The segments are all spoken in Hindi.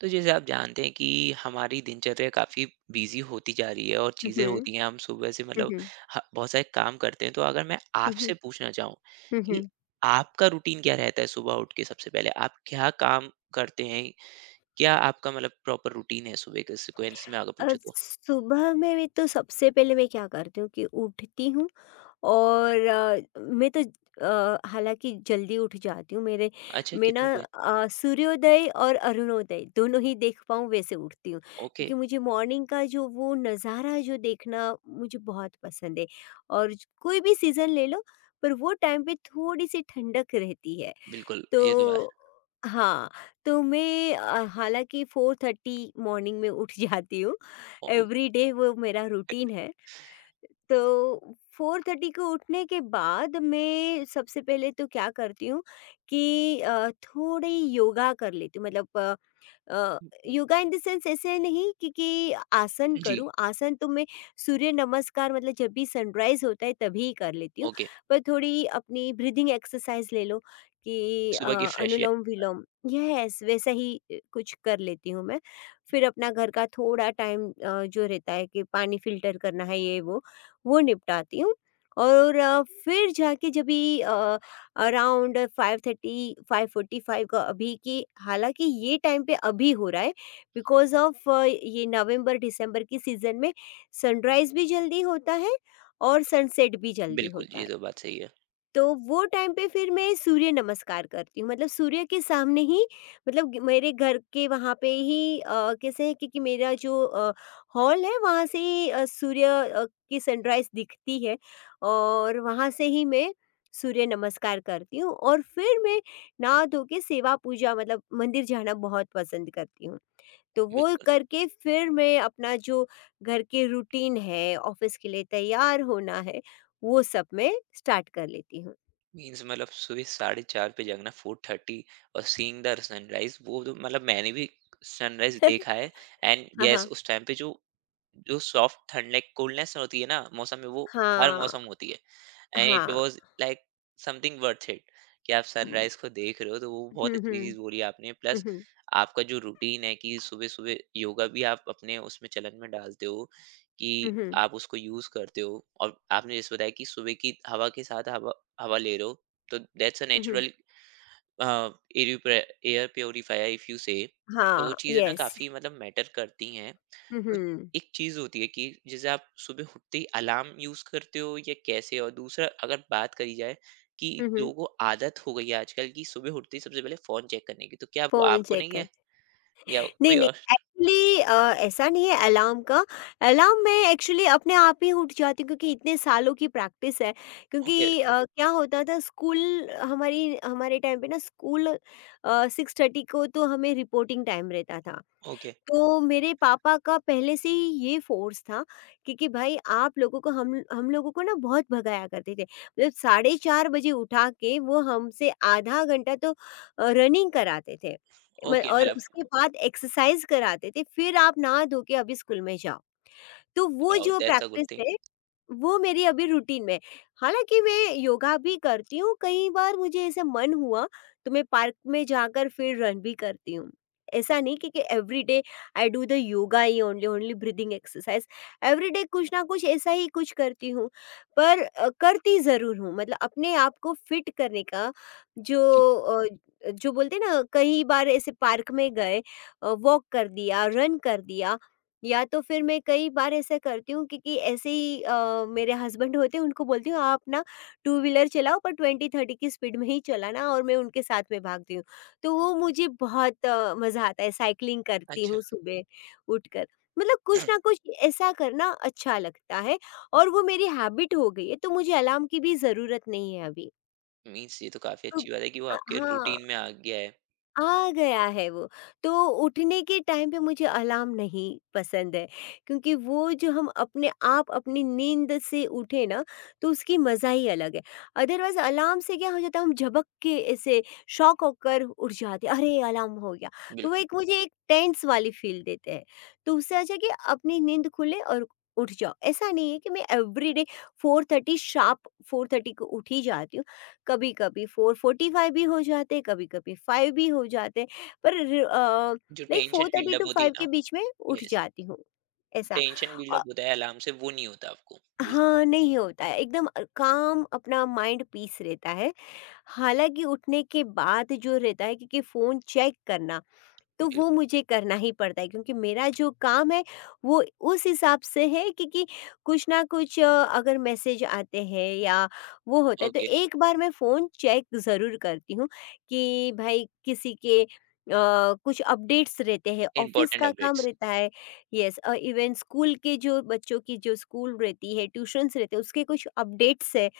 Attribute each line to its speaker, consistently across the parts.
Speaker 1: तो जैसे आप जानते हैं कि हमारी दिनचर्या काफ़ी बिजी होती जा रही है और
Speaker 2: हुँ,
Speaker 1: चीज़ें
Speaker 2: हुँ।
Speaker 1: होती हैं, हम सुबह से
Speaker 2: हुँ,
Speaker 1: मतलब
Speaker 2: हुँ।
Speaker 1: बहुत सारे काम करते हैं। तो अगर मैं
Speaker 2: हुँ, हुँ।
Speaker 1: आपसे पूछना चाहूँ
Speaker 2: हुँ,
Speaker 1: कि
Speaker 2: हुँ।
Speaker 1: आपका रूटीन क्या रहता है, सुबह उठ के सबसे पहले आप क्या काम करते हैं? क्या आपका मतलब प्रॉपर रूटीन है, सुबह के सिक्वेंस में अगर पूछो तो?
Speaker 2: सुबह में भी तो सबसे पहले मैं क्या करती हूँ कि उठती हूँ और मैं तो हालाँकि जल्दी उठ जाती हूँ मेरे
Speaker 1: अच्छा,
Speaker 2: मैं ना
Speaker 1: कितना बजे?
Speaker 2: सूर्योदय और अरुणोदय दोनों ही देख पाऊँ वैसे उठती हूँ।
Speaker 1: ओके।
Speaker 2: क्योंकि मुझे मॉर्निंग का जो वो नज़ारा जो देखना मुझे बहुत पसंद है और कोई भी सीज़न ले लो पर वो टाइम पे थोड़ी-सी ठंडक रहती है।
Speaker 1: बिल्कुल, ये तो
Speaker 2: तो
Speaker 1: बात।
Speaker 2: हाँ, तो मैं हालाँकि 4:30 मॉर्निंग में उठ जाती हूँ,
Speaker 1: ओ-
Speaker 2: एवरीडे वो मेरा रूटीन है। तो 4:30 को उठने के बाद मैं सबसे पहले तो क्या करती हूँ कि थोड़ी योगा कर लेती हूँ। मतलब अ, योगा इन द सेंस ऐसे नहीं कि आसन
Speaker 1: जी।
Speaker 2: करूँ, आसन तो मैं सूर्य नमस्कार, मतलब जब भी सनराइज़ होता है तभी ही कर लेती हूँ।
Speaker 1: ओके,
Speaker 2: पर थोड़ी अपनी ब्रीथिंग एक्सरसाइज़ ले लो कि
Speaker 1: सुबह की फ्रेश है।
Speaker 2: अनुलोम-विलोम, यस, वैसा ही कुछ कर लेती हूँ मैं। फिर अपना घर का थोड़ा टाइम जो रहता है कि पानी फ़िल्टर करना है, ये वो निपटाती हूँ। और फिर जाके, जब भी अराउंड 5:30 5:45 का अभी की, हालाँकि ये टाइम पे अभी हो रहा है बिकॉज़ ऑफ ये नवंबर दिसंबर की सीज़न में सनराइज़ भी जल्दी होता है और सनसेट भी जल्दी
Speaker 1: बिल्कुल,
Speaker 2: होता
Speaker 1: ये
Speaker 2: है।
Speaker 1: तो बात सही है।
Speaker 2: तो वो टाइम पे फिर मैं सूर्य नमस्कार करती हूँ, मतलब सूर्य के सामने ही, मतलब मेरे घर के वहाँ पे ही कैसे है, क्योंकि मेरा जो हॉल है वहाँ से ही सूर्य की सनराइज दिखती है और वहाँ से ही मैं सूर्य नमस्कार करती हूँ। और फिर मैं नहा धो के सेवा पूजा, मतलब मंदिर जाना बहुत पसंद करती हूँ, तो वो
Speaker 1: बिल्कुल।
Speaker 2: करके फिर मैं अपना जो घर के रूटीन है, ऑफिस के लिए तैयार होना है, वो सब मैं स्टार्ट कर लेती हूँ।
Speaker 1: मीन्स मतलब सुबह 4:30 पे जागना, 4:30। और सीइंग द सनराइज, वो तो मतलब मैंने भी सनराइज देखा है। एंड
Speaker 2: हाँ,
Speaker 1: यस,
Speaker 2: हाँ।
Speaker 1: उस टाइम पे जो जो सॉफ्ट ठंड, लाइक कोल्डनेस होती है ना मौसम में, वो हर
Speaker 2: हाँ,
Speaker 1: मौसम होती है। एंड इट
Speaker 2: हाँ।
Speaker 1: Was like something worth it, कि आप
Speaker 2: हुँ,
Speaker 1: सनराइज को देख रहे हो। तो वो बहुत
Speaker 2: हुँ।
Speaker 1: अच्छी
Speaker 2: हुँ,
Speaker 1: चीज बोली आपने। प्लस
Speaker 2: हुँ।
Speaker 1: आपका जो रूटीन है कि सुबह सुबह योगा भी आप अपने उसमें चलन में डालते हो, कि आप उसको यूज करते हो। और आपने जैसे बताया कि सुबह की हवा के साथ हवा हवा ले रहे हो, तो that's a
Speaker 2: hmm, hmm.
Speaker 1: Natural air air purifier if you say. तो वो
Speaker 2: हाँ,
Speaker 1: चीज़ें ना
Speaker 2: येस।
Speaker 1: काफ़ी मतलब मैटर करती हैं।
Speaker 2: हुँ,
Speaker 1: तो
Speaker 2: हुँ।
Speaker 1: एक चीज़ होती है कि जैसे आप सुबह उठते ही अलार्म यूज़ करते हो या कैसे? और दूसरा अगर बात करी जाए कि
Speaker 2: हुँ, हुँ।
Speaker 1: लोगों को आदत हो गई है आजकल की, सुबह उठते ही सबसे पहले फ़ोन चेक करने की, तो क्या वो
Speaker 2: फ़ोन
Speaker 1: आपको
Speaker 2: चेक
Speaker 1: नहीं
Speaker 2: कर
Speaker 1: है या
Speaker 2: नहीं,
Speaker 1: कोई
Speaker 2: नहीं,
Speaker 1: और?
Speaker 2: एक्चुअली ऐसा नहीं है अलार्म का। अलार्म मैं एक्चुअली अपने आप ही उठ जाती हूँ, क्योंकि इतने सालों की प्रैक्टिस है।
Speaker 1: ओके।
Speaker 2: क्योंकि क्या होता था, स्कूल हमारी हमारे टाइम पे ना स्कूल 6:30 को तो हमें रिपोर्टिंग टाइम रहता था।
Speaker 1: ओके।
Speaker 2: तो मेरे पापा का पहले से ही ये फ़ोर्स था कि भाई आप लोगों को, हम लोगों को ना बहुत भगाया करते थे। मतलब साढ़े 4 बजे उठा के वो हमसे आधा घंटा तो रनिंग कराते थे। म
Speaker 1: ओके,
Speaker 2: और
Speaker 1: मतलब
Speaker 2: उसके बाद एक्सरसाइज़ कराते थे, फिर आप नहा धो के अभी स्कूल में जाओ। तो वो
Speaker 1: वाओ,
Speaker 2: जो
Speaker 1: that's a good
Speaker 2: practice
Speaker 1: thing.
Speaker 2: है, वो मेरी अभी रूटीन में है। हालाँकि मैं योगा भी करती हूँ, कई बार मुझे ऐसा मन हुआ तो मैं पार्क में जाकर फिर रन भी करती हूँ। ऐसा नहीं कि everyday I do the yoga ही only, only breathing exercise. Everyday कुछ ना कुछ ऐसा ही कुछ करती हूँ, पर करती ज़रूर हूँ। मतलब अपने आप को फिट करने का जो अ, जो बोलते हैं ना, कई बार ऐसे पार्क में गए वॉक कर दिया, रन कर दिया, या तो फिर मैं कई बार ऐसा करती हूँ। क्योंकि ऐसे ही मेरे हस्बैंड होते हैं, उनको बोलती हूँ आप ना टू व्हीलर चलाओ पर ट्वेंटी थर्टी की स्पीड में ही चलाना, और मैं उनके साथ में भागती हूँ। तो वो मुझे बहुत मज़ा आता है, साइकिलिंग करती
Speaker 1: अच्छा।
Speaker 2: हूँ सुबह उठकर। मतलब कुछ ना कुछ ऐसा करना अच्छा लगता है और वो मेरी हैबिट हो गई है, तो मुझे अलार्म की भी ज़रूरत नहीं है अभी।
Speaker 1: मीन्स ये तो काफ़ी
Speaker 2: तो
Speaker 1: अच्छी बात है कि वो आपके
Speaker 2: हाँ,
Speaker 1: रूटीन में आ गया है।
Speaker 2: आ गया है वो। तो उठने के टाइम पे मुझे अलार्म नहीं पसंद है, क्योंकि वो जो हम अपने आप अपनी नींद से उठे ना, तो उसकी मज़ा ही अलग है। अदरवाइज़ अलार्म से क्या हो जाता है, हम झपक के ऐसे शॉक होकर उठ जाते हैं, अरे अलार्म हो गया। तो वो
Speaker 1: बिल्कुल।
Speaker 2: एक मुझे एक टेंस वाली फ़ील देते हैं। तो उससे अच्छा है कि अपनी नींद खुले और उठ जाओ। ऐसा नहीं है कि मैं एवरीडे 4:30 शार्प, 4:30 को उठ ही जाती हूँ। कभी-कभी 4:45 भी हो जाते, कभी-कभी 5 भी हो जाते, पर र अ,
Speaker 1: जो
Speaker 2: लाइक
Speaker 1: टेंशन
Speaker 2: 4:30
Speaker 1: बिल्डअप
Speaker 2: टू
Speaker 1: होती है
Speaker 2: 5
Speaker 1: ना,
Speaker 2: के बीच में उठ जाती हूँ, ऐसा।
Speaker 1: टेंशन बिल्डअप
Speaker 2: अ,
Speaker 1: होता है अलार्म से, वो नहीं होता आपको बेसिकली।
Speaker 2: हाँ, नहीं होता है एकदम। काम अपना माइंड पीस रहता है। हालाँकि उठने के बाद जो रहता है, क्योंकि फ़ोन चेक करना तो वो मुझे करना ही पड़ता है, क्योंकि मेरा जो काम है वो उस हिसाब से है। क्योंकि कुछ ना कुछ अगर मैसेज आते हैं या वो होता है, तो
Speaker 1: ओके।
Speaker 2: एक बार मैं फ़ोन चेक ज़रूर करती हूँ कि भाई किसी के कुछ अपडेट्स रहते हैं, ऑफिस
Speaker 1: इम्पोर्टेंट
Speaker 2: का काम
Speaker 1: अपडेट्स।
Speaker 2: रहता है। यस, और इवन स्कूल के जो बच्चों की जो स्कूल रहती है, ट्यूशन्स रहते हैं, उसके कुछ अपडेट्स है,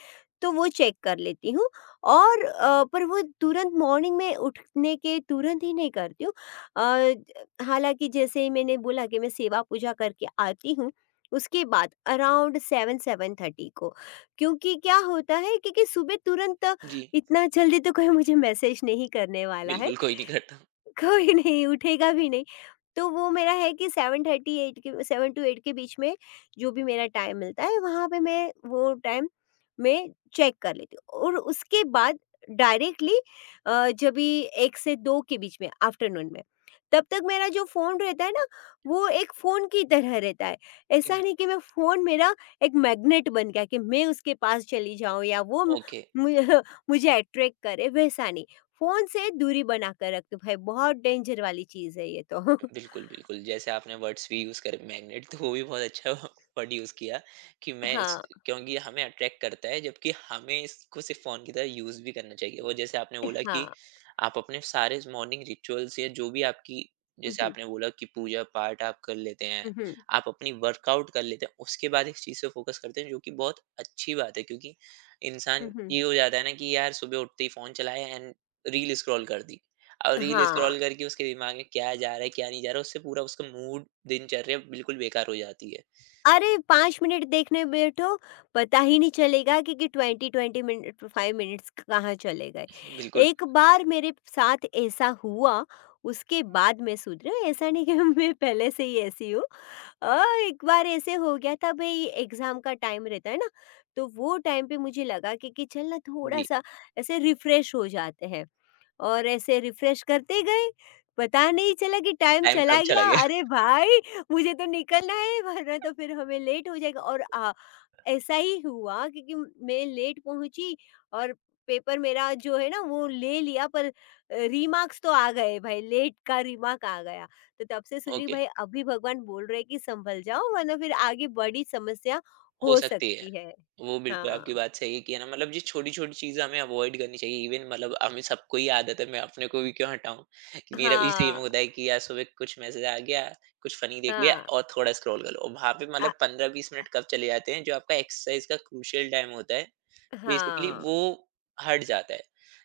Speaker 2: तो वो चेक कर लेती हूँ। और पर वो तुरंत मॉर्निंग में उठने के तुरंत ही नहीं करती हूँ। अ, हालाँकि जैसे ही मैंने बोला कि मैं सेवा पूजा करके आती हूँ, उसके बाद अराउंड 7 7:30 को, क्योंकि क्या होता है, क्योंकि सुबह तुरंत
Speaker 1: जी।
Speaker 2: इतना जल्दी तो कोई मुझे मैसेज नहीं करने वाला है।
Speaker 1: बिल्कुल, कोई नहीं करता।
Speaker 2: कोई नहीं उठेगा भी नहीं। तो वो मेरा है कि 7:30 8 के, 7 टू 8 के बीच में जो भी मेरा टाइम मिलता है वहाँ पे मैं वो टाइम मैं चेक कर लेती हूँ। और उसके बाद डायरेक्टली जब भी 1 से 2 के बीच में आफ्टरनून में, तब तक मेरा जो फ़ोन रहता है ना, वो एक फ़ोन की तरह रहता है। ऐसा
Speaker 1: इन-
Speaker 2: नहीं कि मैं फ़ोन, मेरा एक मैग्नेट बन गया कि मैं उसके पास चली जाऊँ या वो मु
Speaker 1: ओके।
Speaker 2: मुझे मुझे अट्रैक्ट करे, वैसा नहीं। फ़ोन से दूरी बना कर रख दो भाई, बहुत डेंजर वाली चीज़ है ये तो।
Speaker 1: बिल्कुल, बिल्कुल। जैसे आपने वर्ड्स भी यूज़ करे मैग्नेट, तो वो भी बहुत अच्छा वर्ड यूज़ किया कि मैं इस,
Speaker 2: हाँ,
Speaker 1: क्योंकि हमें अट्रैक्ट करता है, जबकि हमें इसको सिर्फ़ फ़ोन की तरह यूज़ भी करना चाहिए। और जैसे आपने
Speaker 2: इ
Speaker 1: बोला
Speaker 2: हाँ।
Speaker 1: कि आप अपने सारे मॉर्निंग रिचुअल्स या जो भी आपकी,
Speaker 2: हुँ,
Speaker 1: जैसे
Speaker 2: हुँ।
Speaker 1: आपने बोला कि पूजा-पाठ आप कर लेते हैं,
Speaker 2: हुँ, हुँ।
Speaker 1: आप अपनी वर्कआउट कर लेते हैं, उसके बाद इस चीज़ पे फ़ोकस करते हैं, जो कि बहुत अच्छी बात है। क्योंकि इंसान
Speaker 2: हुँ, हुँ।
Speaker 1: ये हो जाता है ना कि यार, सुबह उठते ही फ़ोन चलाया एंड रील स्क्रॉल कर दी। और रील
Speaker 2: हाँ।
Speaker 1: स्क्रॉल करके उसके दिमाग में क्या जा रहा है, क्या नहीं जा रहा है, उससे पूरा उसका मूड दिनचर्या बिल्कुल बेकार हो जाती है।
Speaker 2: अरे 5 मिनट देखने बैठो, पता ही नहीं चलेगा कि 20-20 मिनट, 5 मिनट्स कहाँ चले गए।
Speaker 1: बिल्कुल।
Speaker 2: एक बार मेरे साथ ऐसा हुआ, उसके बाद मैं सुधरी हूँ, ऐसा नहीं कि मैं पहले से ही ऐसी हूँ। अ, एक बार ऐसे हो गया था, भई एग्ज़ाम का टाइम रहता है ना, तो वो टाइम पे मुझे लगा कि चल ना
Speaker 1: जी।
Speaker 2: थोड़ा-सा ऐसे रिफ़्रेश हो जाते हैं, और ऐसे रिफ़्रेश करते गए, पता नहीं चला कि टाइम
Speaker 1: टाइम कब
Speaker 2: चला
Speaker 1: चला
Speaker 2: गया।
Speaker 1: गया
Speaker 2: अरे भाई मुझे तो निकलना है, वरना तो फिर हमें लेट हो जाएगा। और ऐसा ही हुआ, क्योंकि मैं लेट पहुंची और पेपर मेरा जो है ना वो ले लिया, पर रिमार्क्स तो आ गए भाई, लेट का रिमार्क आ गया। तो तब से सुनील
Speaker 1: ओके,
Speaker 2: भाई अभी भगवान बोल रहे हैं कि संभल जाओ, वरना फिर आगे बड़ी समस्या
Speaker 1: हो
Speaker 2: हो
Speaker 1: सकती है।
Speaker 2: सकती है।
Speaker 1: वो बिल्कुल आपकी
Speaker 2: हाँ।
Speaker 1: बात सही है कि, है ना मतलब ये छोटी-छोटी चीज़ें हमें अवॉइड करनी चाहिए, इवन मतलब हमें सबको ही आदत है, मैं अपने को भी क्यों हटाऊँ? कि मेरा भी सेम
Speaker 2: हाँ।
Speaker 1: होता है कि यार, सुबह कुछ मैसेज आ गया, कुछ फ़नी देख लिया
Speaker 2: हाँ।
Speaker 1: और थोड़ा स्क्रॉल कर लो, और वहाँ पे
Speaker 2: आ-
Speaker 1: मतलब 15-20 मिनट कब चले जाते हैं, जो आपका एक्सरसाइज़ का क्रूशियल टाइम होता है। बेसिकली
Speaker 2: हाँ।
Speaker 1: वो हट जाता है।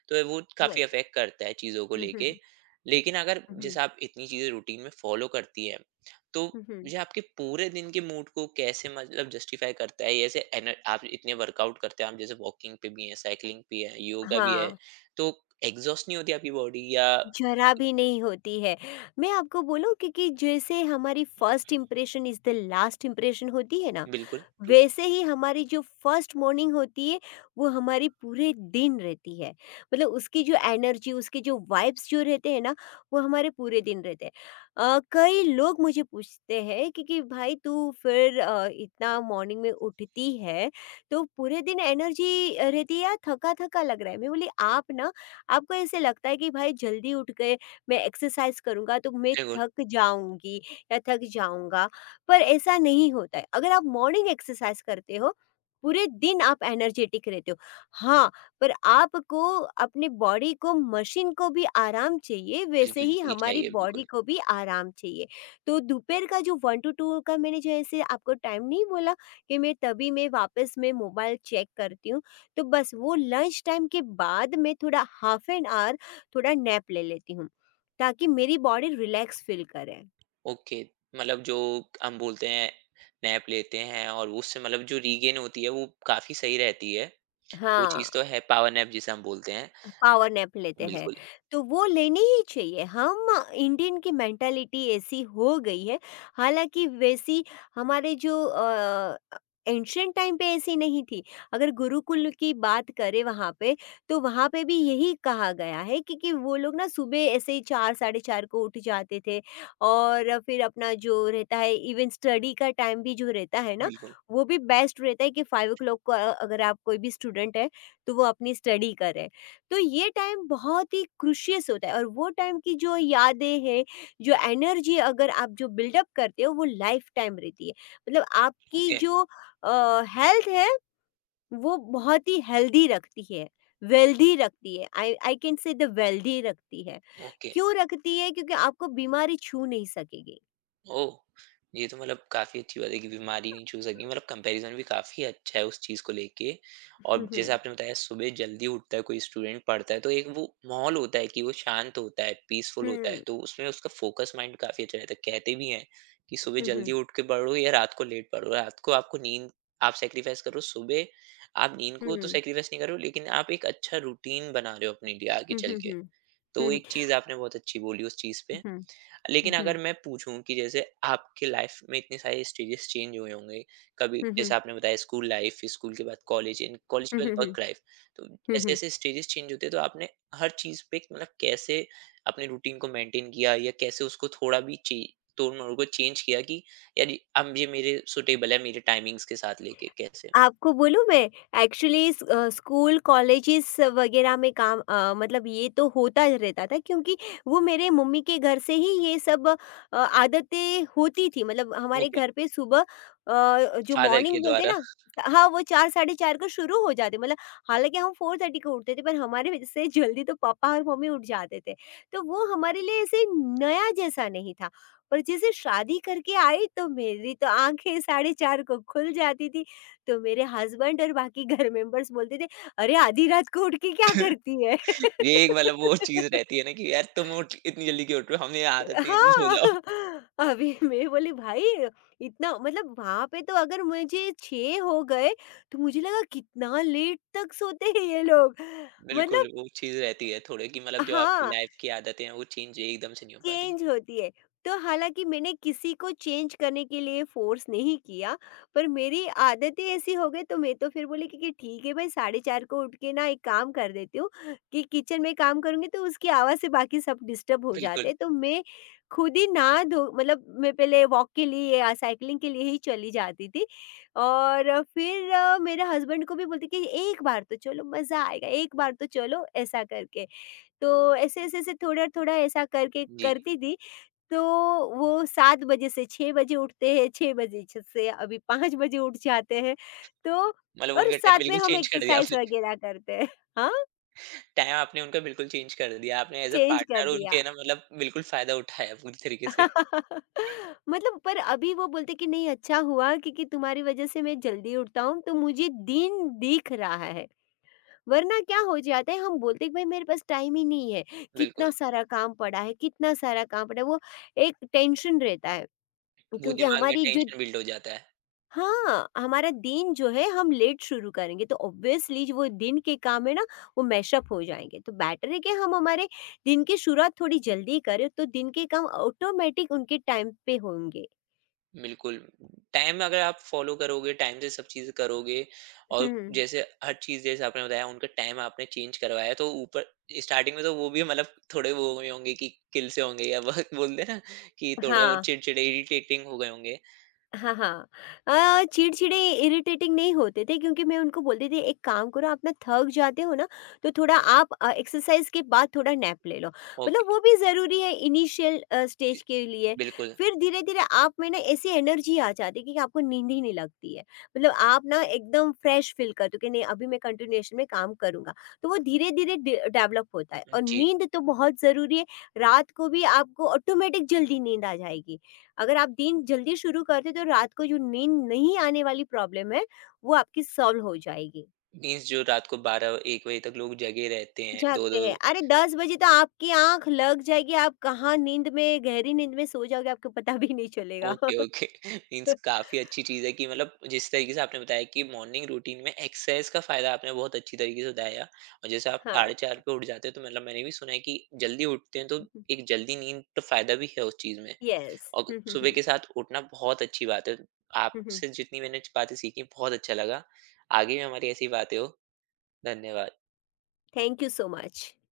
Speaker 1: तो वो काफ़ी
Speaker 2: वही।
Speaker 1: अफ़ेक्ट करता है चीज़ों को लेके।
Speaker 2: हम्म।
Speaker 1: लेकिन अगर
Speaker 2: हम्म,
Speaker 1: जैसे आप इतनी चीज़ें रूटीन में फ़ॉलो करती हैं, तो
Speaker 2: हम्म। हम्म।
Speaker 1: ये आपके पूरे दिन के मूड को कैसे मतलब जस्टिफ़ाई करता है? जैसे एन, आप इतने वर्कआउट करते हैं, आप जैसे वॉकिंग पे भी हैं, साइक्लिंग भी है, योगा भी है,
Speaker 2: हाँ,
Speaker 1: तो एग्ज़ॉस्ट नहीं होती आपकी बॉडी या?
Speaker 2: ज़रा भी नहीं होती है। मैं आपको बोलूँ, क्योंकि जैसे हमारी first impression is the last impression होती है ना,
Speaker 1: बिल्कुल, टू।
Speaker 2: वैसे ही हमारी जो फर्स्ट मॉर्निंग होती है, वो हमारी पूरे दिन रहती है। मतलब उसकी जो एनर्जी, उसके जो वाइब्स जो रहते हैं ना, वो हमारे पूरे दिन रहते हैं। कई लोग मुझे पूछते हैं कि भाई तू फिर इतना मॉर्निंग में उठती है, तो पूरे दिन एनर्जी रहती है या थका-थका लग रहा है? मैं बोली आप ना, आपको ऐसे लगता है कि भाई जल्दी उठ गए, मैं एक्सरसाइज करूँगा तो मैं
Speaker 1: बिल्कुल,
Speaker 2: थक जाऊँगी या थक जाऊँगा, पर ऐसा नहीं होता है। अगर आप मॉर्निंग एक्सरसाइज करते हो, पूरे दिन आप एनर्जेटिक रहते हो। हाँ, पर आपको अपने बॉडी को, मशीन को भी आराम चाहिए, वैसे
Speaker 1: बिल्कुल
Speaker 2: ही
Speaker 1: जी,
Speaker 2: हमारी
Speaker 1: चाहिए बिल्कुल।
Speaker 2: बॉडी को भी आराम चाहिए। तो दोपहर का जो वन टू टू का, मैंने जैसे आपको टाइम नहीं बोला कि मैं तभी मैं वापस मैं मोबाइल चेक करती हूँ, तो बस वो लंच टाइम के बाद मैं थोड़ा हाफ एन आवर, थोड़ा नैप ले लेती हूँ ताकि मेरी बॉडी रिलैक्स फील करे।
Speaker 1: ओके, मतलब जो हम बोलते हैं, नैप लेते हैं, और उससे मतलब जो रीगेन होती है वो काफ़ी सही रहती है। वो
Speaker 2: हाँ।
Speaker 1: चीज़ तो है, पावर नैप जिसे हम बोलते हैं।
Speaker 2: पावर नैप लेते हैं,
Speaker 1: बिल्कुल,
Speaker 2: तो वो लेनी ही चाहिए। हम इंडियन की मेंटालिटी ऐसी हो गई है, हालाँकि वैसी हमारे जो एंशिएंट टाइम पे ऐसी नहीं थी। अगर गुरुकुल की बात करें वहाँ पे, तो वहाँ पे भी यही कहा गया है कि वो लोग ना सुबह ऐसे ही 4, साढ़े 4 को उठ जाते थे, और फिर अपना जो रहता है, इवन स्टडी का टाइम भी जो रहता है ना,
Speaker 1: बिल्कुल।
Speaker 2: वो भी बेस्ट रहता है कि 5 ओ क्लॉक को अगर आप कोई भी स्टूडेंट है, तो वो अपनी स्टडी करे। तो ये टाइम बहुत ही क्रूशियस होता है, और वो टाइम की जो यादें हैं, जो एनर्जी अगर आप जो बिल्डअप करते हो, वो लाइफ टाइम रहती है। मतलब आपकी
Speaker 1: ओके,
Speaker 2: जो हेल्थ है, वो बहुत ही हेल्दी रखती है, वेल्दी रखती है, I I can say the wealthy रखती है।
Speaker 1: ओके।
Speaker 2: क्यों रखती है? क्योंकि आपको बीमारी छू नहीं सकेगी।
Speaker 1: ओह! ये तो मतलब काफ़ी अच्छी बात है कि बीमारी नहीं छू सकी। मतलब कंपैरिज़न भी काफ़ी अच्छा है उस चीज़ को लेके। और
Speaker 2: हम्म।
Speaker 1: जैसे आपने बताया, सुबह जल्दी उठता है कोई स्टूडेंट पढ़ता है, तो एक वो माहौल होता है कि वो शांत होता है, पीसफुल होता है,
Speaker 2: हम्म।
Speaker 1: तो उसमें उसका फ़ोकस माइंड काफ़ी अच्छा रहता है। कहते भी हैं कि सुबह जल्दी
Speaker 2: हम्म।
Speaker 1: उठ के पढ़ो या रात को लेट पढ़ो, रात को आपको नींद आप सैक्रिफ़ाइस करो, सुबह आप नींद को तो
Speaker 2: हम्म।
Speaker 1: सैक्रिफ़ाइस नहीं कर रहे हो, लेकिन आप एक अच्छा रूटीन बना रहे हो अपने लिए आगे
Speaker 2: हम्म।
Speaker 1: चल
Speaker 2: हम्म।
Speaker 1: के।
Speaker 2: हम्म।
Speaker 1: तो
Speaker 2: हम्म।
Speaker 1: एक चीज़ आपने बहुत अच्छी बोली उस चीज़ पे।
Speaker 2: हम्म।
Speaker 1: लेकिन
Speaker 2: हम्म।
Speaker 1: अगर मैं पूछूँ कि जैसे आपके लाइफ़ में इतने सारे स्टेजेस चेंज हुए होंगे। कभी
Speaker 2: हम्म। हम्म।
Speaker 1: जैसे
Speaker 2: हम्म।
Speaker 1: आपने बताया स्कूल लाइफ़, स्कूल के बाद कॉलेज, इन कॉलेज के
Speaker 2: हम्म।
Speaker 1: बाद
Speaker 2: हम्म।
Speaker 1: Work life. तो
Speaker 2: हम्म। हम्म।
Speaker 1: ऐसे-ऐसे स्टेजेस चेंज होते हैं, तो आपने हर चीज़ पे मतलब कैसे अपने रूटीन को मेंटेन किया या कैसे उसको थोड़ा भी चे तोड़-मोड़ को चेंज किया कि यार, अब ये मेरे सूटेबल है मेरे टाइमिंग्स के साथ, लेके कैसे?
Speaker 2: आपको बोलूँ मैं, एक्चुअली स्कूल कॉलेजेस वग़ैरह में काम मतलब ये तो होता रहता था क्योंकि वो मेरे मम्मी के घर से ही ये सब आदतें होती थी। मतलब हमारे
Speaker 1: ओके,
Speaker 2: घर पे सुबह जो
Speaker 1: फादर के
Speaker 2: मॉर्निंग बोलते हैं
Speaker 1: द्वारा।
Speaker 2: ना, हाँ, वो 4 साढ़े 4 को शुरू हो जाते मतलब। हालाँकि हम 4:30 को उठते थे पर हमारे वजह से जल्दी तो पापा और मम्मी उठ जाते थे। तो वो हमारे लिए ऐसे नया जैसा नहीं था। पर जैसे शादी करके आई तो मेरी तो आँखें साढ़े 4 को खुल जाती थी। तो मेरे हस्बैंड और बाकी घर मेंबर्स बोलते थे, "अरे! आधी रात को उठ के क्या करती है?"
Speaker 1: ये एक मतलब वो चीज़ रहती है ना कि यार, तुम उठ इतनी जल्दी क्यों उठ रहे हो? हमें आदत नहीं है, तुम सो जाओ।
Speaker 2: हाँ, अभी मैं बोली भाई इतना मतलब वहाँ पे तो अगर मुझे 6 हो गए, तो मुझे लगा कितना लेट तक सोते हैं ये लोग।
Speaker 1: बिल्कुल,
Speaker 2: मतलब
Speaker 1: वो चीज़ रहती है थोड़े कि मतलब जो आपकी
Speaker 2: हाँ।
Speaker 1: लाइफ़ की आदतें हैं, वो चेंज एकदम से नहीं हो पाती।
Speaker 2: चेंज होती है। तो हालाँकि मैंने किसी को चेंज करने के लिए फ़ोर्स नहीं किया, पर मेरी आदतें ऐसी हो गई तो मैं तो फिर बोली कि ठीक है भाई साढ़े 4 को उठ के ना एक काम कर देती हूँ, कि किचन में काम करूँगी तो उसकी आवाज़ से बाकी सब डिस्टर्ब हो जाते
Speaker 1: बिल्कुल,
Speaker 2: हैं। तो मैं खुद ही नहा धो मतलब मैं पहले वॉक के लिए या साइकिलिंग के लिए ही चली जाती थी। और फिर मेरे हस्बैंड को भी बोलती कि, "एक बार तो चलो मज़ा आएगा, एक बार तो चलो" ऐसा करके। तो ऐसे, ऐसे, ऐसे थोड़ा-थोड़ा ऐसा करके
Speaker 1: जी।
Speaker 2: करती थी। तो वो 7 बजे से 6 बजे उठते हैं, 6 बजे छ से अभी 5 बजे उठ जाते हैं। तो
Speaker 1: मतलब
Speaker 2: और
Speaker 1: उनका टाइम
Speaker 2: साथ में
Speaker 1: बिल्कुल
Speaker 2: हम
Speaker 1: चेंज कर दिया
Speaker 2: एक्सरसाइज़
Speaker 1: आपने।
Speaker 2: वगैरह करते हैं। हाँ,
Speaker 1: टाइम आपने उनका बिल्कुल चेंज कर दिया। आपने एज़ अ
Speaker 2: चेंज कर
Speaker 1: पार्टनर
Speaker 2: दिया।
Speaker 1: उनके ना मतलब बिल्कुल फ़ायदा उठाया पूरी तरीके से।
Speaker 2: मतलब पर अभी वो बोलते हैं कि नहीं अच्छा हुआ क्योंकि तुम्हारी वजह से मैं जल्दी उठता हूँ, तो मुझे दिन दिख रहा है। वरना क्या हो जाता है, हम बोलते हैं कि भाई मेरे पास टाइम ही नहीं है, कितना
Speaker 1: बिल्कुल,
Speaker 2: सारा काम पड़ा है, कितना सारा काम पड़ा है, वो एक टेंशन रहता है।
Speaker 1: वो
Speaker 2: क्योंकि
Speaker 1: दिमाग में
Speaker 2: हमारी जो।
Speaker 1: टेंशन बिल्ड हो जाता है।
Speaker 2: हाँ, हमारा दिन जो है हम लेट शुरू करेंगे तो ऑब्वियसली जो वो दिन के काम है ना, वो मैशअप हो जाएँगे। तो बेटर है कि हम हमारे दिन की शुरुआत थोड़ी जल्दी करें तो दिन के काम ऑटोमेटिक उनके टाइम पे होंगे।
Speaker 1: बिल्कुल, टाइम अगर आप फ़ॉलो करोगे, टाइम से सब चीज़ें करोगे। और
Speaker 2: हुँ।
Speaker 1: जैसे हर चीज़, जैसे आपने बताया उनका टाइम आपने चेंज करवाया, तो ऊपर स्टार्टिंग में तो वो भी मतलब थोड़े वो हुए होंगे कि किल से होंगे, या बहुत बोलते हैं ना कि थोड़ा वो
Speaker 2: हाँ।
Speaker 1: चिड़चिड़े इरिटेटिंग हो गए होंगे।
Speaker 2: हाँ, हाँ। चिड़चिड़े, इरिटेटिंग नहीं होते थे क्योंकि मैं उनको बोलती थी एक काम करो आप ना थक जाते हो ना, तो थोड़ा आप एक्सरसाइज़ के बाद थोड़ा नैप ले लो।
Speaker 1: ओके,
Speaker 2: मतलब वो भी ज़रूरी है इनिशियल स्टेज के लिए।
Speaker 1: बिल्कुल,
Speaker 2: फिर धीरे-धीरे आप में ना ऐसी एनर्जी आ जाती है कि आपको नींद ही नहीं लगती है। मतलब आप ना एकदम फ्रेश फ़ील करते हो कि नहीं अभी मैं कंटिन्यूएशन में काम करूँगा। तो वो धीरे-धीरे डे डेवलप होता है और
Speaker 1: जी।
Speaker 2: नींद तो बहुत ज़रूरी है। रात को भी आपको ऑटोमेटिक जल्दी नींद आ जाएगी। अगर आप दिन जल्दी शुरू करते हो, तो रात को जो नींद नहीं आने वाली प्रॉब्लम है, वो आपकी सॉल्व हो जाएगी।
Speaker 1: मीन्स जो रात को 12-1 बजे तक लोग जगे रहते हैं,
Speaker 2: जागते
Speaker 1: 2-2।
Speaker 2: हैं, अरे 10 बजे तो आपकी आँख लग जाएगी, आप कहाँ नींद में गहरी नींद में सो जाओगे, आपको पता भी नहीं चलेगा।
Speaker 1: ओके। ओके। मीन्स काफी अच्छी चीज है कि मतलब जिस तरीके से आपने बताया कि मॉर्निंग रूटीन में एक्सरसाइज का फायदा आपने बहुत अच्छी तरीके से बताया, और जैसे आप
Speaker 2: हाँ।
Speaker 1: 4:30 पे उठ जाते हैं, तो मतलब मैंने भी सुना है कि जल्दी उठते हैं, तो एक जल्दी नींद, तो फायदा भी है उस चीज में।
Speaker 2: यस।
Speaker 1: और
Speaker 2: हुँ, हुँ,
Speaker 1: सुबह
Speaker 2: हुँ।
Speaker 1: के साथ उठना बहुत अच्छी बात है।
Speaker 2: हुँ, हुँ।
Speaker 1: आपसे जितनी मैंने बातें सीखी बहुत अच्छा लगा। आगे भी हमारी ऐसी बातें हो। धन्यवाद।
Speaker 2: Thank you so much.